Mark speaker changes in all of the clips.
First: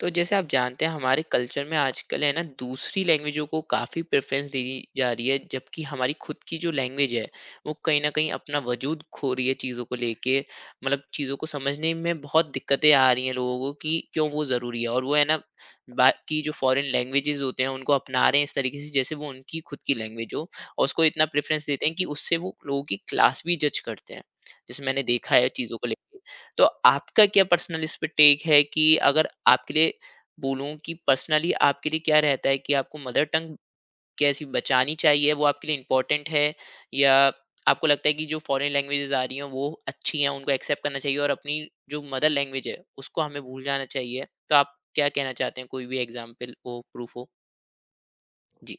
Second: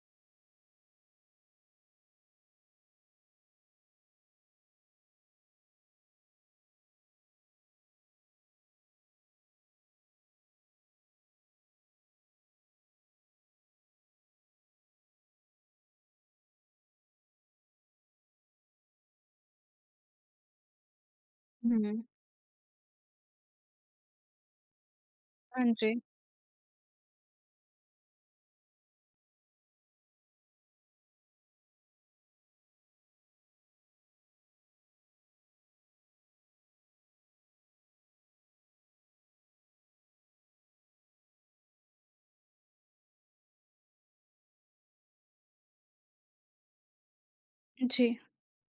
Speaker 1: तो जैसे आप जानते हैं हमारे कल्चर में आजकल है ना दूसरी लैंग्वेजों को काफ़ी प्रेफरेंस दी जा रही है जबकि हमारी खुद की जो लैंग्वेज है वो कहीं ना कहीं अपना वजूद खो रही है चीज़ों को लेके मतलब चीज़ों को समझने में बहुत दिक्कतें आ रही हैं लोगों को कि क्यों वो ज़रूरी है और वो है ना बाकी जो फॉरेन लैंग्वेजेस होते हैं उनको अपना रहे हैं इस तरीके से जैसे वो उनकी खुद की लैंग्वेज हो और उसको इतना प्रेफरेंस देते हैं
Speaker 2: हुँ,
Speaker 1: कि उससे वो लोगों की क्लास भी जज करते हैं जैसे मैंने देखा है
Speaker 2: हाँ
Speaker 1: चीज़ों को
Speaker 2: जी।
Speaker 1: लेके। तो आपका क्या पर्सनल इस पे टेक है कि अगर आपके लिए बोलूँ कि पर्सनली आपके लिए क्या रहता है कि आपको मदर टंग कैसी बचानी चाहिए, वो आपके लिए इम्पोर्टेंट है या आपको लगता है कि जो फॉरेन लैंग्वेजेज़ आ रही हैं, वो अच्छी हैं, उनको एक्सेप्ट करना चाहिए और अपनी जो मदर लैंग्वेज है, उसको हमें भूल जाना चाहिए? तो आप क्या कहना चाहते हैं? कोई भी एग्ज़ाम्पल हो, प्रूफ़ हो?
Speaker 2: जी।
Speaker 1: जी,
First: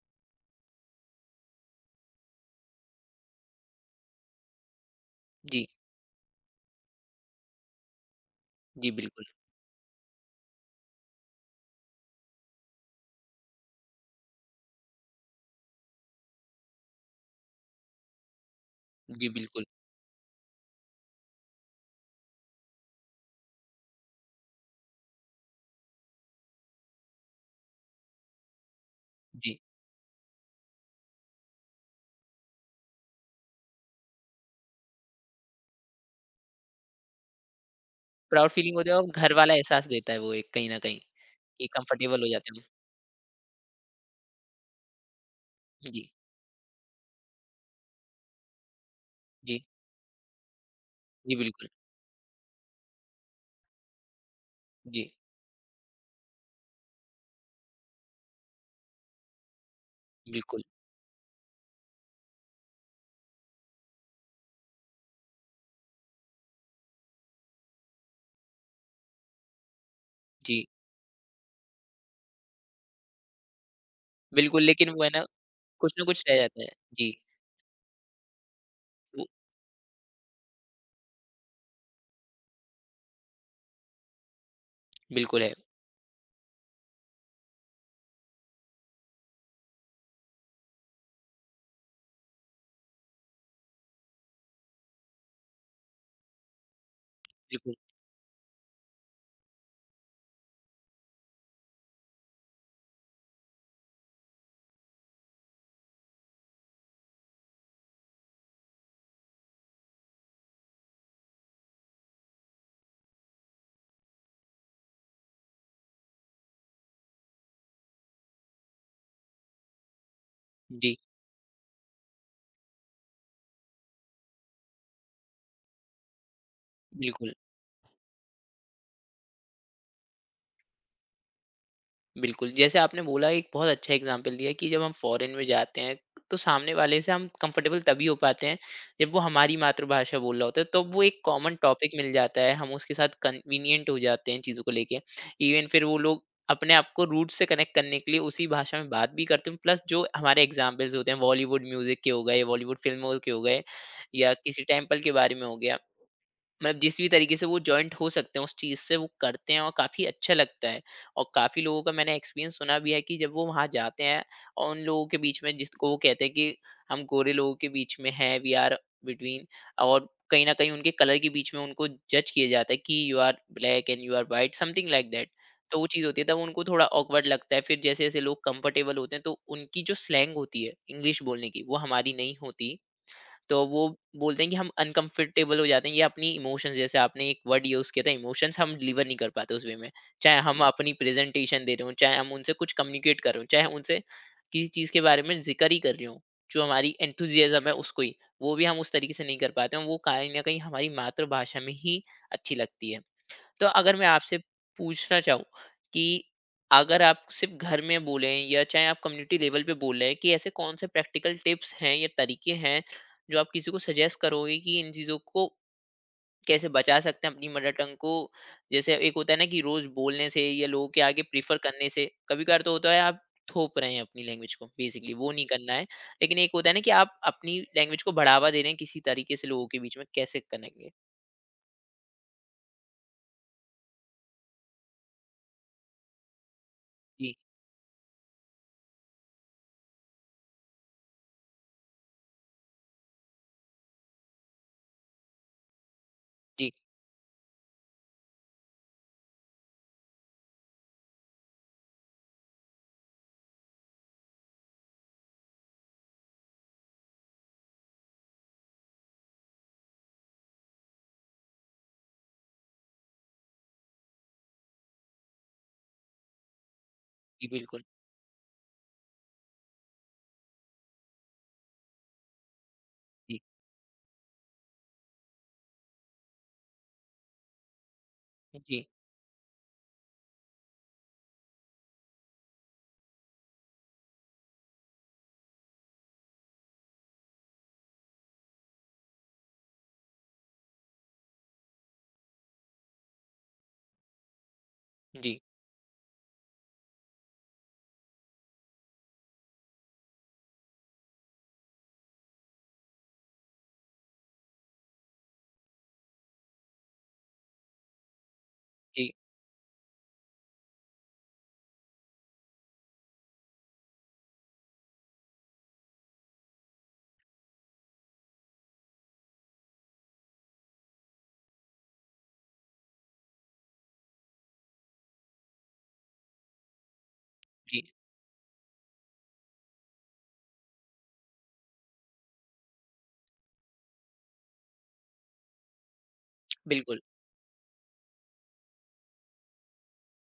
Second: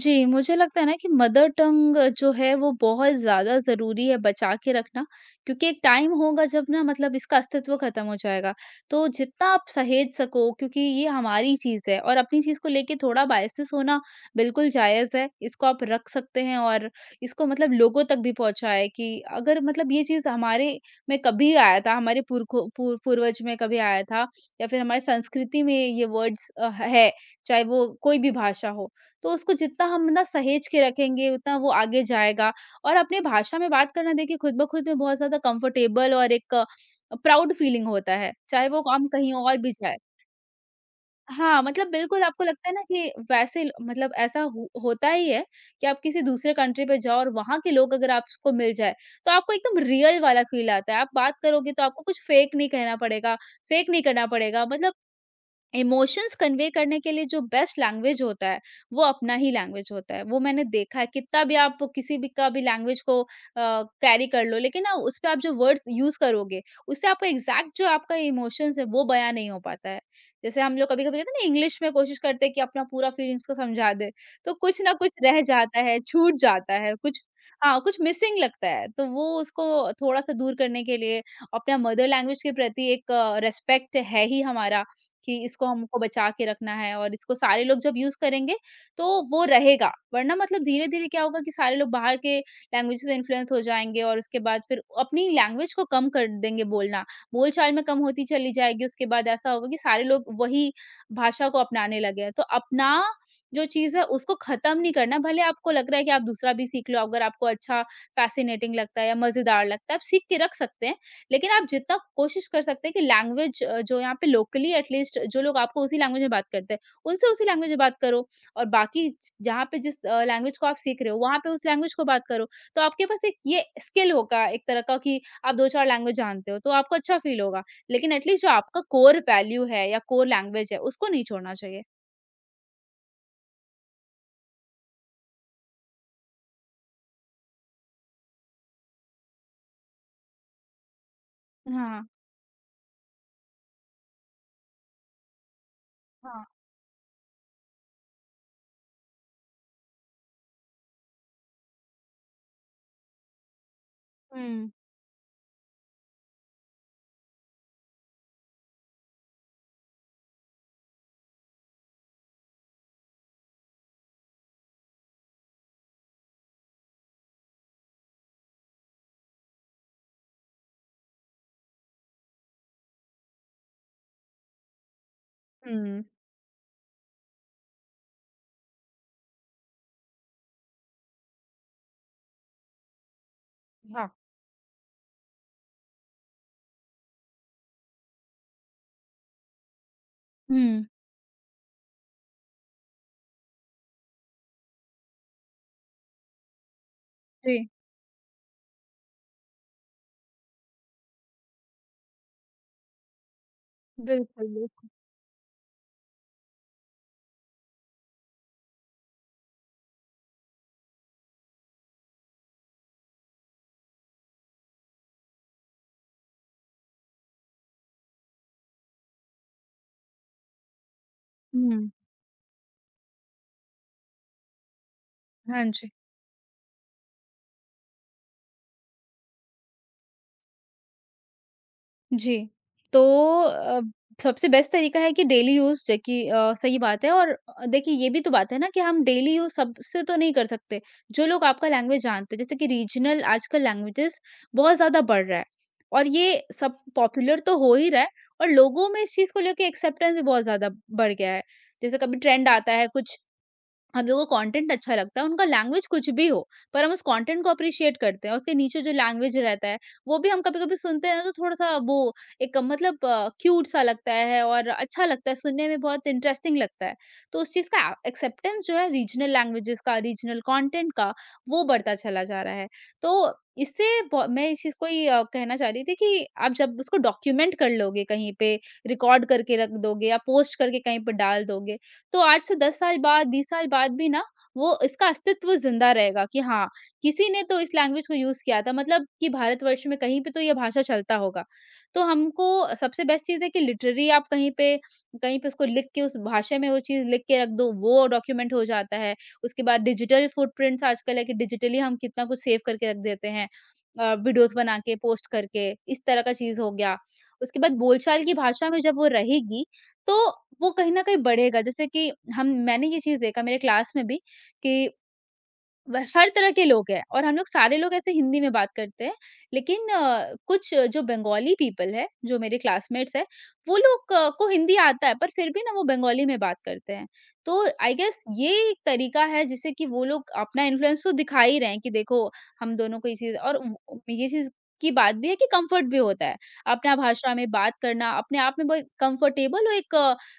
Speaker 2: जी, मुझे लगता है ना कि मदर टंग जो है वो बहुत ज़्यादा ज़रूरी है बचा के रखना,
Speaker 1: जी,
Speaker 2: क्योंकि एक टाइम होगा जब ना मतलब इसका अस्तित्व ख़त्म हो जाएगा।
Speaker 1: जी,
Speaker 2: तो
Speaker 1: बिल्कुल।
Speaker 2: जितना आप सहेज सको क्योंकि ये हमारी चीज़ है और अपनी चीज़ को लेके थोड़ा बायसेस होना बिल्कुल जायज़ है। इसको आप रख सकते हैं और इसको मतलब लोगों तक भी पहुँचाएँ कि
Speaker 1: जी,
Speaker 2: अगर
Speaker 1: बिल्कुल।
Speaker 2: मतलब ये चीज़ हमारे में कभी आया था, हमारे पुरखों पूर्वज में कभी आया था या फिर हमारी संस्कृति में ये वर्ड्स है, चाहे वो कोई भी भाषा हो। तो उसको
Speaker 1: जी,
Speaker 2: जितना हम ना सहेज के रखेंगे, उतना वो आगे जाएगा और अपने भाषा में बात करना देखिए खुद ब खुद में बहुत ज़्यादा कंफर्टेबल और एक प्राउड फीलिंग होता है,
Speaker 1: प्राउड
Speaker 2: चाहे
Speaker 1: फीलिंग
Speaker 2: वो
Speaker 1: होता है और
Speaker 2: काम
Speaker 1: घर
Speaker 2: कहीं
Speaker 1: वाला
Speaker 2: और भी
Speaker 1: एहसास
Speaker 2: जाए।
Speaker 1: देता है वो एक कहीं न कहीं, कि
Speaker 2: हाँ, मतलब
Speaker 1: कम्फ़र्टेबल
Speaker 2: बिल्कुल
Speaker 1: हो
Speaker 2: आपको
Speaker 1: जाते हैं।
Speaker 2: लगता है ना कि वैसे मतलब ऐसा हो होता ही है कि
Speaker 1: हम।
Speaker 2: आप
Speaker 1: जी,
Speaker 2: किसी दूसरे कंट्री पे जाओ और वहाँ के लोग अगर आपको मिल जाए, तो आपको
Speaker 1: जी,
Speaker 2: एकदम रियल वाला फील आता है। आप
Speaker 1: जी,
Speaker 2: बात
Speaker 1: बिल्कुल।
Speaker 2: करोगे तो आपको कुछ फ़ेक नहीं कहना पड़ेगा, फ़ेक नहीं करना पड़ेगा, मतलब
Speaker 1: जी,
Speaker 2: इमोशंस कन्वे करने के लिए जो बेस्ट लैंग्वेज होता है, वो अपना ही लैंग्वेज होता है। वो
Speaker 1: बिल्कुल।
Speaker 2: मैंने देखा है कितना भी आप किसी भी का भी लैंग्वेज को कैरी कर लो, लेकिन ना उसपे आप जो वर्ड्स यूज़ करोगे, उससे आपका एग्ज़ैक्ट जो आपका इमोशंस है, वो बयाँ नहीं हो पाता है। जैसे
Speaker 1: जी,
Speaker 2: हम लोग कभी-कभी कहते हैं ना इंग्लिश में कोशिश करते हैं कि अपना पूरा फीलिंग्स को समझा दें, तो
Speaker 1: बिल्कुल,
Speaker 2: कुछ
Speaker 1: लेकिन
Speaker 2: ना
Speaker 1: वो है
Speaker 2: कुछ रह जाता है,
Speaker 1: ना कुछ
Speaker 2: छूट
Speaker 1: रह जाता है।
Speaker 2: जाता है,
Speaker 1: जी,
Speaker 2: कुछ हाँ, कुछ मिसिंग लगता है। तो वो
Speaker 1: वो
Speaker 2: उसको थोड़ा-सा दूर करने के लिए अपना मदर लैंग्वेज के प्रति एक रिस्पेक्ट है ही हमारा कि
Speaker 1: बिल्कुल है।
Speaker 2: इसको हमको बचा के रखना है और इसको सारे लोग जब यूज़ करेंगे, तो वो रहेगा। वरना मतलब धीरे-धीरे क्या होगा कि सारे लोग बाहर के लैंग्वेज से इन्फ्लुएंस हो जाएँगे और उसके बाद फिर अपनी लैंग्वेज को कम कर देंगे बोलना। बोलचाल
Speaker 1: बिल्कुल,
Speaker 2: में कम होती चली जाएगी, उसके बाद ऐसा होगा कि सारे लोग वही भाषा को अपनाने लगे हैं। तो अपना जो चीज़ है उसको ख़त्म नहीं करना, भले आपको लग रहा है कि आप दूसरा भी सीख लो, अगर आपको अच्छा फ़ैसिनेटिंग लगता है या मज़ेदार लगता है, आप सीख के रख सकते हैं। लेकिन आप जितना कोशिश कर सकते हैं कि लैंग्वेज जो यहाँ पे लोकली एटलीस्ट जो लोग आपको उसी लैंग्वेज में बात करते हैं, उनसे उसी लैंग्वेज में बात करो और बाकी ज जहाँ पे जिस लैंग्वेज को आप
Speaker 1: जी,
Speaker 2: सीख रहे हो, वहाँ पे उस लैंग्वेज को बात करो। तो आपके पास एक ये स्किल होगा एक तरह का कि आप 2-4 लैंग्वेज जानते हो, तो आपको अच्छा
Speaker 1: बिल्कुल।
Speaker 2: फ़ील होगा। लेकिन एटलीस्ट जो आपका कोर वैल्यू है या कोर लैंग्वेज है, उसको नहीं छोड़ना चाहिए।
Speaker 1: बिल्कुल, जैसे आपने बोला एक बहुत अच्छा एग्ज़ाम्पल दिया कि जब हम फॉरेन में जाते हैं, तो सामने वाले से हम कंफ़र्टेबल तभी हो पाते हैं, जब वो हमारी मातृभाषा बोल रहा होता है, तो वो एक कॉमन टॉपिक
Speaker 2: हाँ।
Speaker 1: मिल जाता है, हम उसके साथ कन्वीनिएंट हो जाते हैं चीज़ों को लेके। इवन फिर वो लोग
Speaker 2: हाँ।
Speaker 1: अपने आप को रूट्स से कनेक्ट करने के लिए उसी भाषा में बात भी करते हैं, प्लस जो हमारे एग्ज़ाम्पल्स होते हैं, बॉलीवुड म्यूज़िक के हो गए, बॉलीवुड फ़िल्मों के हो गए या किसी
Speaker 2: हुँ।
Speaker 1: टेम्पल के बारे में हो गया। मतलब जिस भी तरीके से वो जॉइंट हो सकते हैं उस चीज़ से वो करते हैं और काफ़ी अच्छा लगता है। और काफ़ी लोगों का मैंने एक्सपीरियंस सुना भी है कि जब वो वहाँ जाते हैं और उन लोगों के बीच में जिसको वो कहते हैं कि हम गोरे लोगों के बीच में हैं, वी आर बिटवीन और कहीं न कहीं उनके कलर के बीच में उनको जज किया जाता है कि you are black and you are white something like that. तो वो
Speaker 2: हुँ।
Speaker 1: चीज़ होती है तब उनको थोड़ा ऑकवर्ड लगता है। फिर जैसे-जैसे लोग कंफर्टेबल होते हैं तो उनकी जो स्लैंग होती है इंग्लिश बोलने की वो हमारी नहीं होती। तो वो
Speaker 2: हाँ।
Speaker 1: बोलते हैं कि हम अनकंफर्टेबल हो जाते हैं या अपनी इमोशंस जैसे आपने एक वर्ड यूज किया था इमोशंस हम डिलीवर नहीं कर पाते उस वे में चाहे हम
Speaker 2: हुँ।
Speaker 1: अपनी प्रेजेंटेशन दे रहे हो चाहे हम उनसे कुछ कम्युनिकेट कर रहे हो चाहे उनसे किसी चीज के बारे में जिक्र ही कर रहे हो जो हमारी एंथुजियाज्म
Speaker 2: जी।
Speaker 1: है उसको ही वो भी हम उस तरीके से नहीं कर पाते हैं वो कहीं ना कहीं हमारी मातृभाषा में ही अच्छी लगती है। तो अगर मैं आपसे
Speaker 2: बिल्कुल, बिल्कुल।
Speaker 1: पूछना चाहूँ कि अगर आप सिर्फ घर में बोलें या चाहे आप कम्युनिटी लेवल पे बोल रहे हैं कि ऐसे कौन से प्रैक्टिकल टिप्स हैं या तरीके हैं जो आप किसी को सजेस्ट करोगे कि इन चीज़ों को कैसे बचा सकते हैं अपनी मदर टंग को। जैसे एक होता है ना कि रोज बोलने से या लोगों के आगे प्रीफर करने
Speaker 2: हुँ।
Speaker 1: से कभी कभार तो होता है आप थोप रहे हैं अपनी लैंग्वेज को बेसिकली वो नहीं
Speaker 2: हाँ
Speaker 1: करना है,
Speaker 2: जी।
Speaker 1: लेकिन एक होता है ना कि आप अपनी लैंग्वेज को बढ़ावा दे रहे हैं किसी तरीके से लोगों के बीच में कैसे करेंगे?
Speaker 2: जी। तो अ, सबसे बेस्ट तरीका है कि डेली यूज़ जो कि सही बात है और
Speaker 1: जी,
Speaker 2: देखिए ये भी तो बात है ना कि हम डेली यूज़ सबसे तो नहीं कर सकते। जो लोग आपका लैंग्वेज जानते हैं, जैसे कि रीजनल आजकल लैंग्वेजेस बहुत ज़्यादा बढ़ रहा है और ये
Speaker 1: जी,
Speaker 2: सब पॉपुलर तो हो ही रहा है और लोगों में इस चीज़ को लेके एक्सेप्टेंस भी बहुत ज़्यादा बढ़ गया है। जैसे कभी ट्रेंड आता है कुछ हम लोगों को कंटेंट अच्छा लगता है, उनका लैंग्वेज कुछ भी हो, पर हम उस कंटेंट को अप्रिशिएट करते हैं। उसके नीचे जो लैंग्वेज रहता है, वो भी हम कभी-कभी सुनते हैं ना तो थोड़ा-सा वो एक मतलब क्यूट सा लगता है और अच्छा लगता है, सुनने में बहुत इंटरेस्टिंग लगता है। तो
Speaker 1: जी,
Speaker 2: उस चीज़
Speaker 1: बिल्कुल।
Speaker 2: का एक्सेप्टेंस जो है रीजनल लैंग्वेजेस का, रीजनल कंटेंट का, वो बढ़ता चला जा रहा है। तो
Speaker 1: जी,
Speaker 2: इससे ब मैं इस चीज़ को ये कहना चाह रही थी कि आप जब उसको डॉक्यूमेंट कर लोगे कहीं पे,
Speaker 1: जी,
Speaker 2: रिकॉर्ड करके रख दोगे या पोस्ट करके कहीं पे डाल दोगे, तो आज से 10 साल बाद, 20 साल बाद भी ना वो इसका अस्तित्व ज़िंदा रहेगा कि हाँ, किसी ने तो इस लैंग्वेज को यूज़ किया था मतलब कि भारतवर्ष में कहीं पे तो ये भाषा चलता होगा। तो हमको सबसे बेस्ट चीज़ है कि लिटरेरी आप कहीं पे कहीं
Speaker 1: जी,
Speaker 2: पे उसको लिख के उस भाषा में वो चीज़ लिख के रख दो, वो डॉक्यूमेंट हो जाता है। उसके बाद डिजिटल फुटप्रिंट्स आजकल है कि डिजिटली हम कितना कुछ सेव करके रख देते हैं वीडियोज़ बना के, पोस्ट करके, इस तरह का चीज़ हो गया। उसके बाद बोलचाल की भाषा में जब वो
Speaker 1: जी,
Speaker 2: रहेगी तो वो कहीं न कहीं बढ़ेगा। जैसे कि हम मैंने ये चीज़ देखा मेरे क्लास में भी कि व हर तरह के लोग हैं और हम लोग सारे लोग ऐसे हिंदी में बात करते हैं। लेकिन कुछ जो बंगाली पीपल है, जो मेरे क्लासमेट्स हैं, वो लोग को हिंदी आता है, पर फिर भी ना वो बंगाली में बात करते हैं। तो
Speaker 1: जी।
Speaker 2: आई गेस ये एक तरीका है जिससे कि वो लोग अपना इन्फ्लुएंस तो दिखा ही रहे हैं कि देखो हम दोनों को ये चीज़ और व ये चीज़ की बात भी है कि कम्फर्ट भी होता है। अपना
Speaker 1: बिल्कुल,
Speaker 2: भाषा में बात करना, अपने आप में बहुत कम्फर्टेबल और एक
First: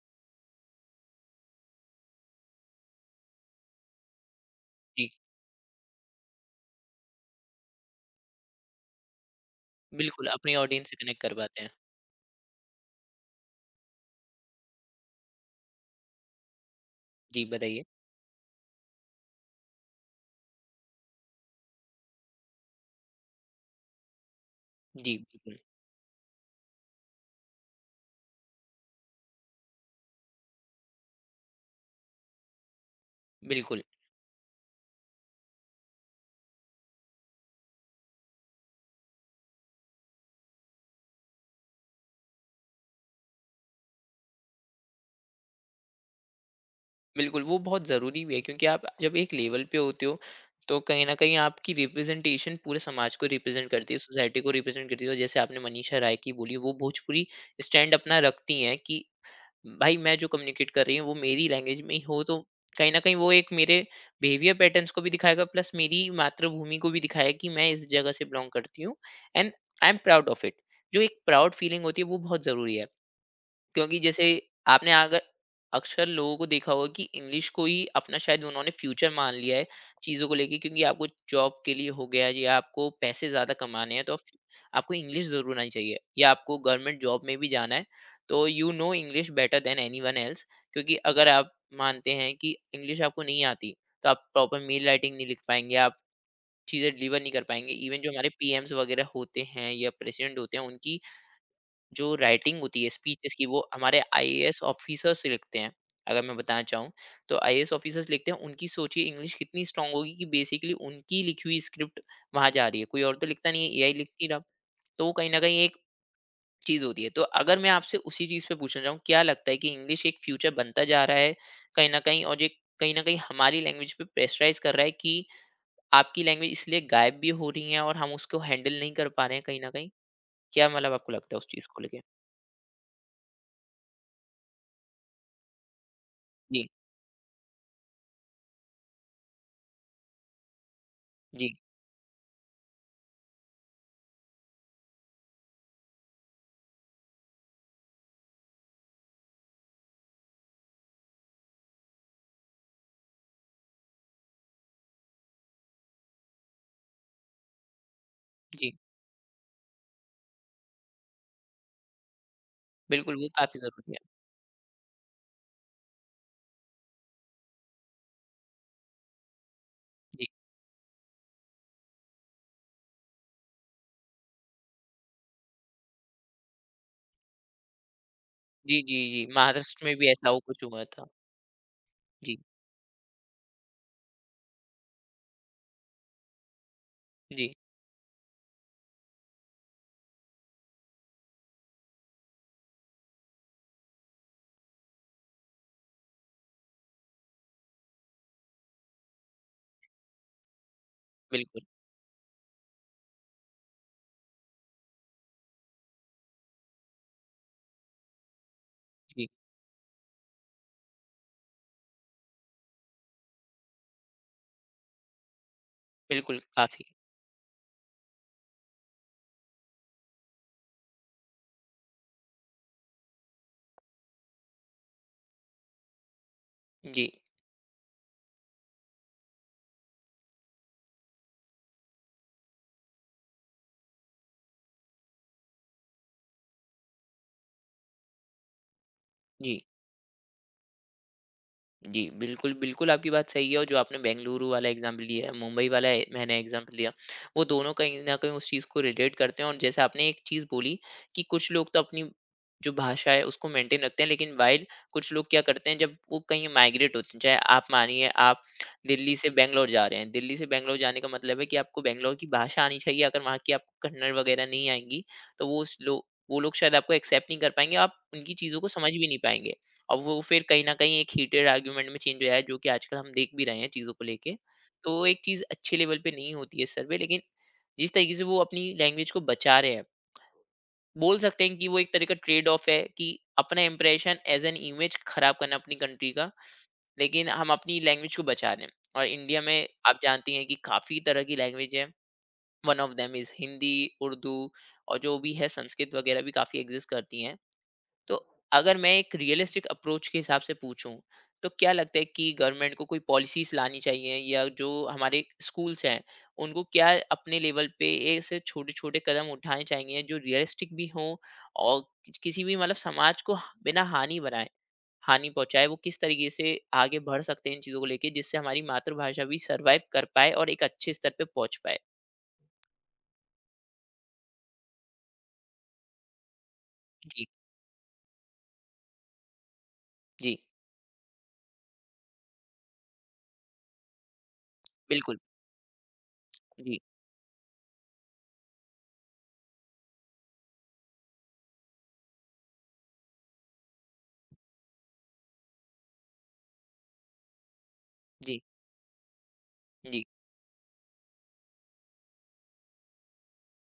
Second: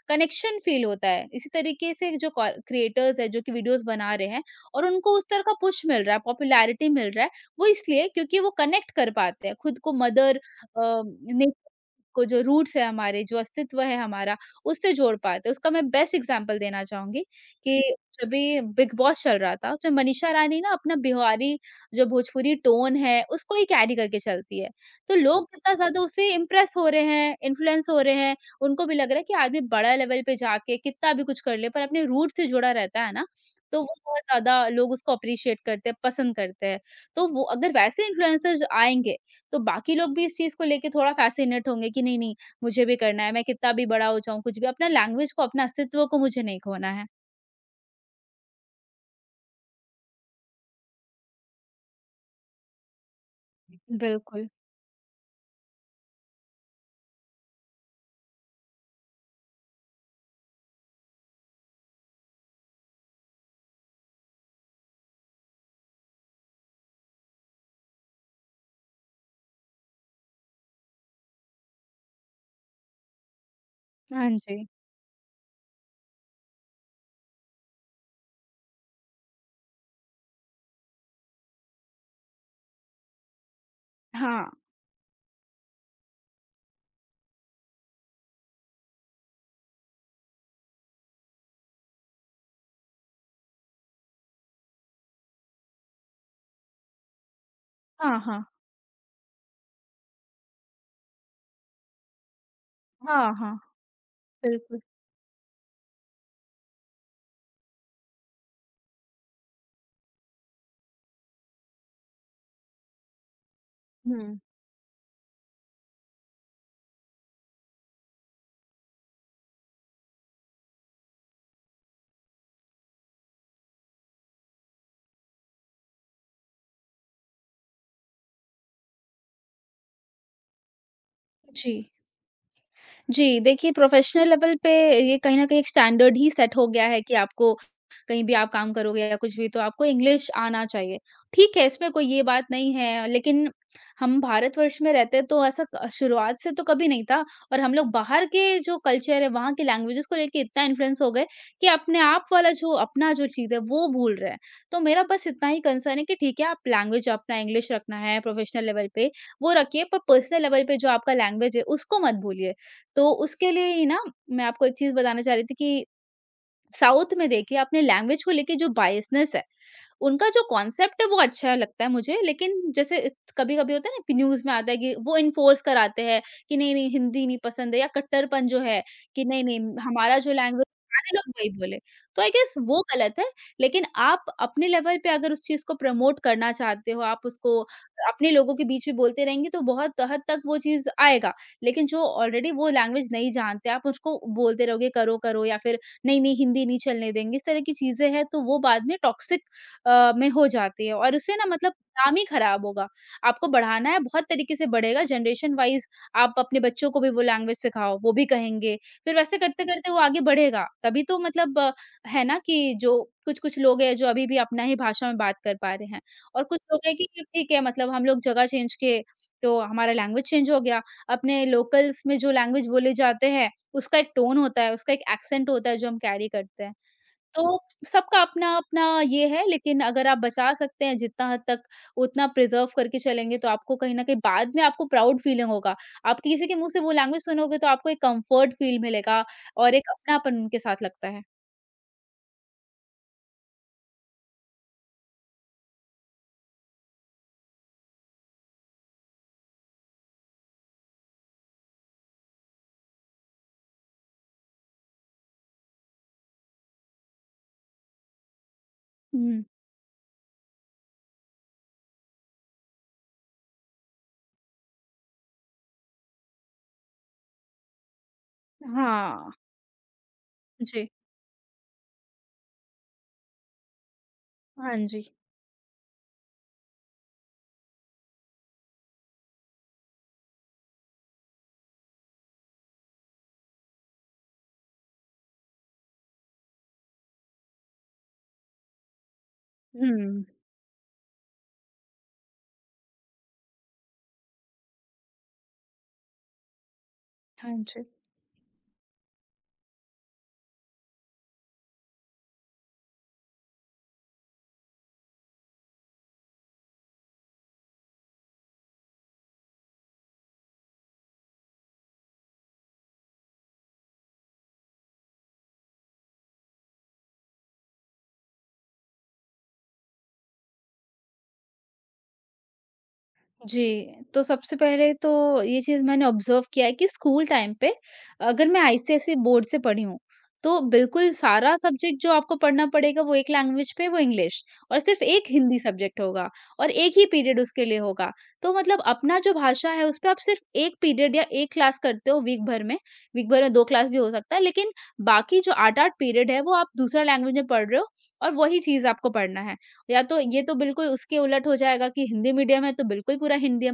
Speaker 2: कनेक्शन फील होता है। इसी तरीके से जो कॉ क्रिएटर्स हैं, जो कि वीडियोज़ बना रहे हैं, और
Speaker 1: जी।
Speaker 2: उनको उस तरह का पुश मिल रहा है, पॉपुलैरिटी मिल रहा है, वो इसलिए क्योंकि वो कनेक्ट कर पाते हैं खुद को
Speaker 1: बिल्कुल,
Speaker 2: मदर अ,
Speaker 1: अपनी ऑडियंस से कनेक्ट कर
Speaker 2: ने
Speaker 1: पाते हैं।
Speaker 2: को जो रूट्स है हमारे, जो अस्तित्व है हमारा, उससे जोड़ पाते हैं। उसका मैं बेस्ट एग्ज़ाम्पल देना चाहूँगी
Speaker 1: जी,
Speaker 2: कि
Speaker 1: बताइए?
Speaker 2: जब भी बिग बॉस चल रहा था, उसमें मनीषा रानी ना अपना बिहारी जो भोजपुरी टोन है, उसको ही कैरी करके चलती है।
Speaker 1: जी,
Speaker 2: तो लोग
Speaker 1: बिल्कुल।
Speaker 2: कितना ज़्यादा उससे इम्प्रेस हो रहे हैं, इन्फ्लुएंस हो रहे हैं, उनको भी लग रहा है कि आदमी बड़ा लेवल पे जाके कितना भी कुछ कर ले, पर अपने रूट से जुड़ा रहता है ना, तो
Speaker 1: बिल्कुल,
Speaker 2: वो बहुत ज़्यादा लोग उसको एप्रिशिएट करते हैं, पसंद करते हैं। तो वो अगर वैसे इन्फ्लुएंसर्स आएँगे तो बाकी लोग भी इस चीज़ को लेके थोड़ा फ़ैसिनेट होंगे कि नहीं, नहीं मुझे भी करना है, मैं कितना भी बड़ा हो जाऊँ, कुछ भी अपना लैंग्वेज को, अपना अस्तित्व को मुझे नहीं खोना है।
Speaker 1: बिल्कुल, वो बहुत ज़रूरी भी है क्योंकि आप जब एक लेवल पे होते हो, तो कहीं न कहीं आपकी रिप्रेज़ेंटेशन पूरे समाज को रिप्रेज़ेंट करती है, सोसाइटी
Speaker 2: बिल्कुल।
Speaker 1: को रिप्रेज़ेंट करती है और जैसे आपने मनीषा राय की बोली, वो भोजपुरी स्टैंड अपना रखती हैं कि भाई मैं जो कम्युनिकेट कर रही हूँ वो मेरी लैंग्वेज में ही हो तो कहीं ना कहीं वो एक मेरे बिहेवियर पैटर्न्स को भी दिखाएगा प्लस मेरी मातृभूमि को भी दिखाएगा कि मैं इस जगह से बिलोंग करती हूँ and I am proud of it. जो एक प्राउड फीलिंग होती है वो बहुत जरूरी है क्योंकि जैसे
Speaker 2: हाँ जी।
Speaker 1: आपने अगर अक्सर लोगों को देखा होगा कि इंग्लिश को ही अपना शायद उन्होंने फ्यूचर मान लिया है चीज़ों को लेके क्योंकि आपको जॉब के लिए हो गया या आपको पैसे ज़्यादा कमाने हैं तो
Speaker 2: हाँ।
Speaker 1: आपको इंग्लिश ज़रूर आनी चाहिए या आपको गवर्नमेंट जॉब में भी जाना है तो you know English better than anyone else क्योंकि अगर आप मानते हैं कि इंग्लिश आपको नहीं आती तो आप प्रॉपर मेल राइटिंग नहीं लिख पाएंगे आप चीज़ें डिलीवर नहीं कर पाएंगे इवन जो
Speaker 2: हाँ,
Speaker 1: हमारे
Speaker 2: हाँ।
Speaker 1: पीएम्स वगैरह होते हैं या प्रेसिडेंट होते हैं उनकी जो राइटिंग होती है
Speaker 2: हाँ,
Speaker 1: स्पीचेस की
Speaker 2: हाँ।
Speaker 1: वो हमारे आईएएस
Speaker 2: बिल्कुल।
Speaker 1: ऑफिसर्स लिखते हैं। अगर मैं बताना चाहूँ तो आईएएस ऑफिसर्स लिखते हैं उनकी सोचिए इंग्लिश कितनी स्ट्रॉन्ग होगी कि बेसिकली उनकी लिखी हुई स्क्रिप्ट वहाँ जा रही है। कोई और तो लिखता नहीं है, एआई लिख नहीं रहा।
Speaker 2: हुँ।
Speaker 1: तो वो कहीं न कहीं एक चीज़ होती है। तो अगर मैं आपसे उसी चीज़ पे पूछना चाहूँ क्या लगता है कि इंग्लिश एक फ्यूचर बनता जा रहा है कहीं न कहीं और ये कहीं न कहीं हमारी लैंग्वेज पे प्रेशराइज़ कर रहा है कि आपकी लैंग्वेज इसलिए गायब भी हो रही है और हम उसको हैंडल नहीं कर पा रहे हैं कहीं न कहीं? क्या मतलब आपको लगता है उस चीज़
Speaker 2: जी।
Speaker 1: को लेके?
Speaker 2: जी, देखिए प्रोफ़ेशनल लेवल पे ये कहीं न कहीं एक स्टैंडर्ड ही सेट
Speaker 1: जी,
Speaker 2: हो गया है कि आपको कहीं भी आप काम करोगे या कुछ भी तो आपको इंग्लिश आना चाहिए।
Speaker 1: जी,
Speaker 2: ठीक है, इसमें कोई ये बात नहीं है लेकिन हम भारतवर्ष में रहते तो ऐसा क शुरुआत से तो कभी नहीं था और हम लोग बाहर के जो कल्चर है वहाँ की लैंग्वेजेज़ को लेके इतना इन्फ्लुएंस हो गए कि अपने आप वाला जो अपना जो चीज़ है वो भूल रहे हैं। तो मेरा बस इतना ही कंसर्न है कि ठीक है आप लैंग्वेज अपना इंग्लिश रखना है प्रोफ़ेशनल
Speaker 1: जी।
Speaker 2: लेवल पे, वो रखिए पर पर्सनल लेवल पे जो आपका लैंग्वेज है उसको मत भूलिए। तो
Speaker 1: बिल्कुल, वो
Speaker 2: उसके
Speaker 1: काफ़ी
Speaker 2: लिए ही
Speaker 1: ज़रूरी
Speaker 2: ना
Speaker 1: है।
Speaker 2: मैं आपको एक चीज़ बताना चाह रही थी कि साउथ में देखिए अपने लैंग्वेज को लेके जो बायसनेस है
Speaker 1: जी,
Speaker 2: उनका जो कॉन्सेप्ट है वो अच्छा लगता है मुझे, लेकिन जैसे इस कभी-कभी होता है ना कि न्यूज़ में आता है कि वो एनफोर्स कराते हैं कि नहीं-नहीं हिंदी नहीं पसंद है या कट्टरपन जो
Speaker 1: जी,
Speaker 2: है
Speaker 1: जी,
Speaker 2: कि
Speaker 1: जी,
Speaker 2: नहीं-नहीं
Speaker 1: महाराष्ट्र में भी
Speaker 2: हमारा
Speaker 1: ऐसा
Speaker 2: जो
Speaker 1: हो कुछ
Speaker 2: लैंग्वेज
Speaker 1: हुआ था।
Speaker 2: सारे लोग वही बोले। तो आई
Speaker 1: जी,
Speaker 2: गेस वो गलत है, लेकिन आप अपने लेवल पे अगर उस चीज़ को प्रमोट करना चाहते हो, आप
Speaker 1: जी,
Speaker 2: उसको अपने लोगों के बीच में बोलते रहेंगे तो बहुत हद तक वो चीज़ आएगा। लेकिन जो ऑलरेडी वो लैंग्वेज नहीं जानते, आप उसको बोलते रहोगे करो-करो या फिर नहीं-नहीं हिंदी नहीं चलने देंगे, इस तरह की चीज़ें हैं तो वो बाद में टॉक्सिक में हो जाती है और उससे ना
Speaker 1: बिल्कुल,
Speaker 2: मतलब नाम ही खराब होगा। आपको बढ़ाना है, बहुत तरीके से बढ़ेगा जनरेशन वाइज़ आप अपने बच्चों को भी वो लैंग्वेज सिखाओ, वो भी कहेंगे। फिर
Speaker 1: जी,
Speaker 2: वैसे करते-करते वो आगे बढ़ेगा। तभी तो मतलब है ना कि जो कुछ-कुछ लोग हैं जो अभी भी अपना ही भाषा में बात कर पा रहे हैं
Speaker 1: बिल्कुल
Speaker 2: और कुछ लोग
Speaker 1: काफ़ी।
Speaker 2: हैं कि ठीक है मतलब हम लोग जगह चेंज किए, तो हमारा लैंग्वेज चेंज हो गया। अपने लोकल्स में जो लैंग्वेज बोले जाते हैं, उसका एक टोन होता है, उसका एक एक्सेंट होता है जो हम कैरी करते हैं।
Speaker 1: जी,
Speaker 2: तो सबका अपना-अपना ये है लेकिन अगर आप बचा सकते हैं जितना हद तक, उतना प्रिज़र्व करके चलेंगे तो आपको कहीं न कहीं बाद में आपको प्राउड फ़ीलिंग होगा। आप किसी के मुँह से वो लैंग्वेज सुनोगे तो आपको एक कम्फ़र्ट फ़ील मिलेगा
Speaker 1: जी।
Speaker 2: और एक अपनापन उनके साथ लगता है।
Speaker 1: जी, बिल्कुल, बिल्कुल आपकी बात सही है और जो आपने बेंगलुरु वाला एग्ज़ाम्पल दिया है, मुंबई वाला ए मैंने एग्ज़ाम्पल दिया, वो दोनों कहीं न कहीं उस चीज़ को रिलेट करते हैं और जैसे आपने एक चीज़ बोली कि कुछ लोग तो अपनी जो भाषा है उसको मेंटेन रखते हैं, लेकिन व्हाइल कुछ लोग क्या करते हैं जब वो कहीं माइग्रेट होते हैं, चाहे आप मानिए आप दिल्ली से
Speaker 2: हुँ।
Speaker 1: बैंगलोर जा रहे हैं, दिल्ली से बैंगलोर जाने का मतलब है कि आपको बैंगलोर की भाषा आनी चाहिए, अगर वहाँ की आपको कन्नड़ वगैरह नहीं आएँगी, तो वो उस लो वो लोग शायद आपको एक्सेप्ट नहीं कर पाएँगे, आप उनकी चीज़ों को समझ भी नहीं
Speaker 2: हाँ।
Speaker 1: पाएँगे। और वो फिर कहीं न
Speaker 2: जी।
Speaker 1: कहीं एक हीटेड आर्ग्यूमेंट में चेंज हो जाए, जो कि आजकल हम देख भी रहे हैं चीज़ों को लेके।
Speaker 2: हाँ
Speaker 1: तो
Speaker 2: जी।
Speaker 1: वो एक चीज़ अच्छे लेवल पे नहीं होती है सर्वे, लेकिन जिस तरीके से वो अपनी लैंग्वेज को बचा रहे हैं, बोल सकते हैं कि वो एक तरह का ट्रेड ऑफ है कि अपना इंप्रेशन एज़ एन इमेज खराब करना अपनी कंट्री का, लेकिन हम अपनी लैंग्वेज को बचा रहे हैं। और इंडिया में आप
Speaker 2: हुँ।
Speaker 1: जानती हैं कि काफ़ी तरह की लैंग्वेज है, one of them is Hindi, Urdu और जो भी है संस्कृत वगैरह भी काफ़ी एक्सिस्ट करती हैं।
Speaker 2: हाँ जी।
Speaker 1: तो अगर मैं एक रियलिस्टिक अप्रोच के हिसाब से पूछूं तो क्या लगता है कि गवर्नमेंट को कोई पॉलिसीज लानी चाहिए या जो हमारे स्कूल्स हैं उनको क्या अपने लेवल पे ऐसे छोटे छोटे कदम उठाने चाहिए जो रियलिस्टिक भी हों और किसी भी मतलब समाज को बिना हानि बनाए हानि पहुंचाए वो किस तरीके से आगे बढ़ सकते हैं इन चीज़ों को लेके जिससे हमारी मातृभाषा भी सरवाइव कर पाए और एक अच्छे स्तर पे पहुंच पाए?
Speaker 2: जी, तो सबसे पहले तो ये चीज़ मैंने ऑब्ज़र्व किया है कि
Speaker 1: जी,
Speaker 2: स्कूल टाइम पे अगर मैं आईसीएसई बोर्ड से पढ़ी हूँ,
Speaker 1: जी,
Speaker 2: तो बिल्कुल सारा सब्जेक्ट जो आपको पढ़ना पड़ेगा वो एक लैंग्वेज पे वो इंग्लिश और सिर्फ़
Speaker 1: बिल्कुल।
Speaker 2: एक हिंदी सब्जेक्ट होगा और
Speaker 1: जी,
Speaker 2: एक ही पीरियड उसके लिए होगा। तो मतलब अपना जो भाषा है, उस पे आप सिर्फ़ 1 पीरियड या 1 क्लास करते हो वीक भर में 2 क्लास भी हो सकता है, लेकिन बाकी जो 8-8 पीरियड है, वो आप दूसरा लैंग्वेज में पढ़ रहे हो और
Speaker 1: जी,
Speaker 2: वही चीज़ आपको पढ़ना है। या
Speaker 1: जी,
Speaker 2: तो ये तो बिल्कुल उसके उलट हो जाएगा कि हिंदी मीडियम है तो बिल्कुल पूरा हिंदी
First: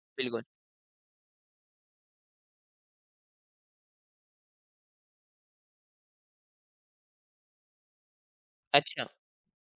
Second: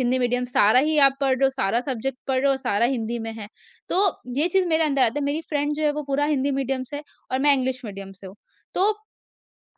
Speaker 2: हिंदी
Speaker 1: बिल्कुल।
Speaker 2: मीडियम सारा ही आप पढ़ रहे हो सारा सब्जेक्ट पढ़ रहे हो और सारा हिंदी में है। तो ये चीज़ मेरे अंदर आता है, मेरी फ्रेंड जो है वो पूरा हिंदी मीडियम से है और मैं इंग्लिश मीडियम से हूँ। तो
Speaker 1: अच्छा,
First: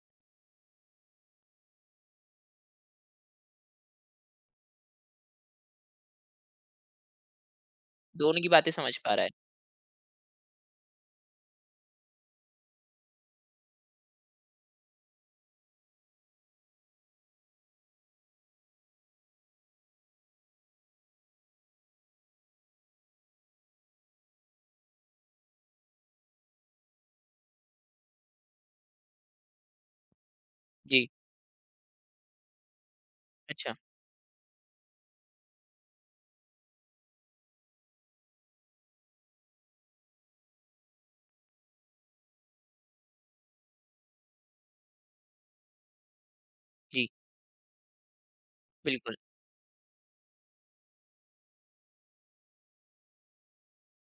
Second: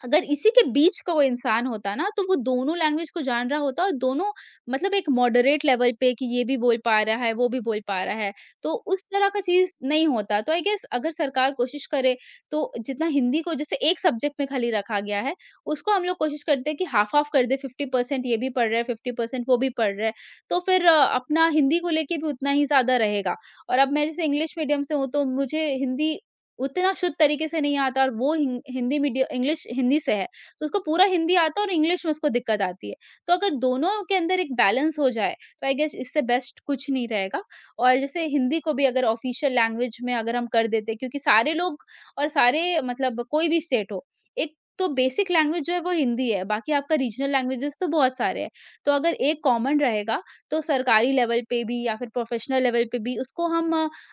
Speaker 2: अगर इसी के बीच का कोई इंसान होता ना, तो वो दोनों लैंग्वेज को जान रहा होता और दोनों मतलब एक मॉडरेट लेवल पे कि ये भी बोल पा रहा है, वो भी बोल पा रहा है।
Speaker 1: दोनों की बातें
Speaker 2: तो
Speaker 1: समझ
Speaker 2: उस
Speaker 1: पा रहा
Speaker 2: तरह
Speaker 1: है।
Speaker 2: का चीज़ नहीं होता। तो आई गेस अगर सरकार कोशिश करे तो जितना हिंदी को जैसे एक सब्जेक्ट में खाली रखा गया है, उसको हम लोग कोशिश करते हैं कि हाफ़-हाफ़ कर दें। 50% ये भी पढ़ रहा है, 50% वो भी पढ़ रहा है। तो फिर अपना हिंदी को लेके भी उतना ही ज़्यादा रहेगा। और अब मैं जैसे इंग्लिश मीडियम से हूँ, तो मुझे हिंदी उतना शुद्ध तरीके से नहीं आता और वो हिं हिंदी मीडिय इंग्लिश हिंदी से है, तो उसको पूरा
Speaker 1: जी।
Speaker 2: हिंदी आता है और इंग्लिश में उसको दिक्कत आती है। तो अगर
Speaker 1: अच्छा।
Speaker 2: दोनों के अंदर एक बैलेंस हो जाए, तो आई गेस इससे बेस्ट कुछ नहीं रहेगा। और जैसे हिंदी को भी अगर ऑफ़िशियल लैंग्वेज में अगर हम कर देते क्योंकि सारे लोग और सारे मतलब कोई भी स्टेट हो, एक तो बेसिक लैंग्वेज जो है वो हिंदी है, बाकी आपका
Speaker 1: जी,
Speaker 2: रीजनल लैंग्वेजेज़ तो बहुत सारे हैं। तो अगर
Speaker 1: बिल्कुल।
Speaker 2: एक कॉमन रहेगा, तो सरकारी लेवल पे भी या फिर प्रोफ़ेशनल लेवल पे भी उसको हम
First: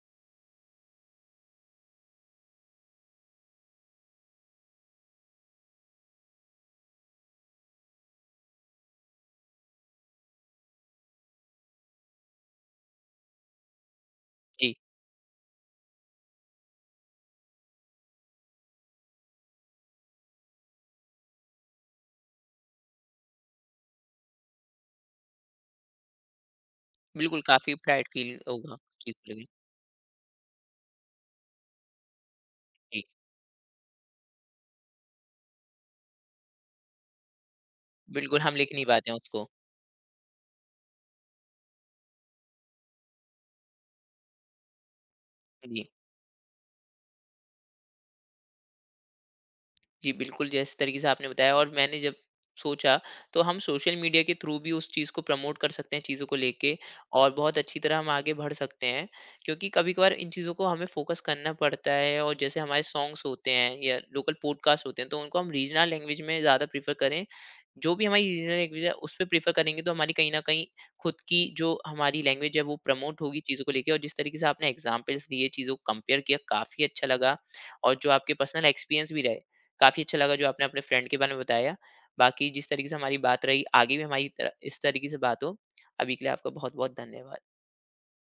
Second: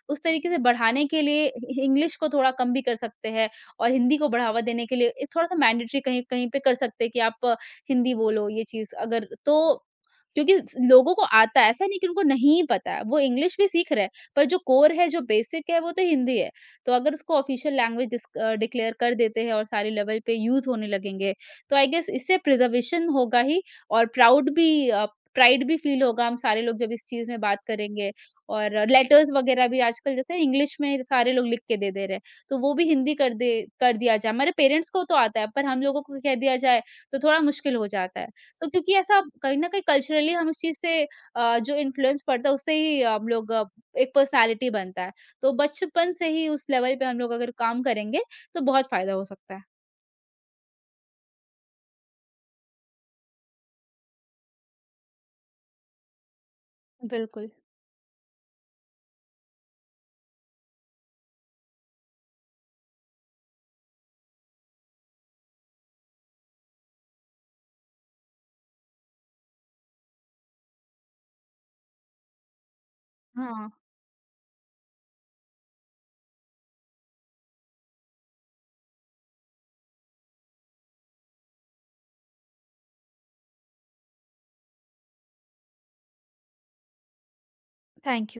Speaker 2: उस तरीके से बढ़ाने के लिए इंग्लिश को थोड़ा कम भी कर सकते हैं और हिंदी को बढ़ावा देने के लिए थोड़ा सा मैंडेटरी कहीं कहीं पे कर सकते हैं कि आप हिंदी बोलो ये चीज अगर तो क्योंकि लोगों को आता है, ऐसा नहीं कि उनको नहीं पता है, वो इंग्लिश भी सीख रहे हैं पर जो
Speaker 1: जी,
Speaker 2: कोर है जो बेसिक है वो तो हिंदी है। तो अगर उसको ऑफिशियल लैंग्वेज डिक्लेयर कर देते हैं और सारे लेवल पे यूज होने लगेंगे तो आई गेस इससे प्रिजर्वेशन होगा ही। और प्राउड भी प्राइड भी फील होगा हम सारे लोग जब इस चीज में
Speaker 1: बिल्कुल
Speaker 2: बात
Speaker 1: काफ़ी प्राइड
Speaker 2: करेंगे।
Speaker 1: फ़ील
Speaker 2: और
Speaker 1: होगा, चीज़
Speaker 2: लेटर्स
Speaker 1: को लेके।
Speaker 2: वगैरह भी आजकल जैसे इंग्लिश में सारे लोग लिख के दे दे रहे हैं, तो वो भी
Speaker 1: जी,
Speaker 2: हिंदी कर दिया जाए। हमारे पेरेंट्स को तो आता है, पर हम लोगों को कह दिया जाए तो थोड़ा मुश्किल हो जाता है।
Speaker 1: बिल्कुल हम
Speaker 2: तो
Speaker 1: लेके नहीं
Speaker 2: क्योंकि
Speaker 1: पाते हैं
Speaker 2: ऐसा
Speaker 1: उसको।
Speaker 2: कहीं न कहीं कल्चरली हम उस चीज़ से जो इन्फ्लुएंस पड़ता है उससे ही हम लोग एक पर्सनैलिटी बनता है। तो
Speaker 1: जी।
Speaker 2: बचपन से ही उस लेवल पे हम लोग अगर काम करेंगे, तो बहुत फ़ायदा हो सकता है।
Speaker 1: जी, बिल्कुल, जिस तरीके से आपने बताया और मैंने जब सोचा, तो हम सोशल मीडिया के थ्रू भी उस चीज़ को प्रमोट कर सकते हैं, चीज़ों को लेके और
Speaker 2: बिल्कुल।
Speaker 1: बहुत अच्छी तरह हम आगे बढ़ सकते हैं। क्योंकि कभी-कभार इन चीज़ों को हमें फ़ोकस करना पड़ता है और जैसे हमारे सॉन्ग्स होते हैं या लोकल पॉडकास्ट होते हैं, तो उनको हम रीजनल लैंग्वेज में ज़्यादा प्रेफ़र करें। जो भी हमारी रीजनल लैंग्वेज है, उस पे प्रेफ़र करेंगे, तो हमारी कहीं न कहीं खुद की जो हमारी लैंग्वेज है, वो प्रमोट होगी चीज़ों
Speaker 2: हाँ।
Speaker 1: को लेके और जिस तरीके से आपने एग्ज़ाम्पल्स दिए, चीज़ों को कंपेयर किया, काफ़ी अच्छा लगा और जो आपके पर्सनल एक्सपीरियंस भी रहे, काफ़ी अच्छा लगा जो आपने अपने फ्रेंड के बारे में बताया। बाकी जिस तरीके से हमारी बात रही, आगे भी हमारी तरह इस तरीके से बात हो। अभी के लिए आपका बहुत-बहुत धन्यवाद।
Speaker 2: Thank you.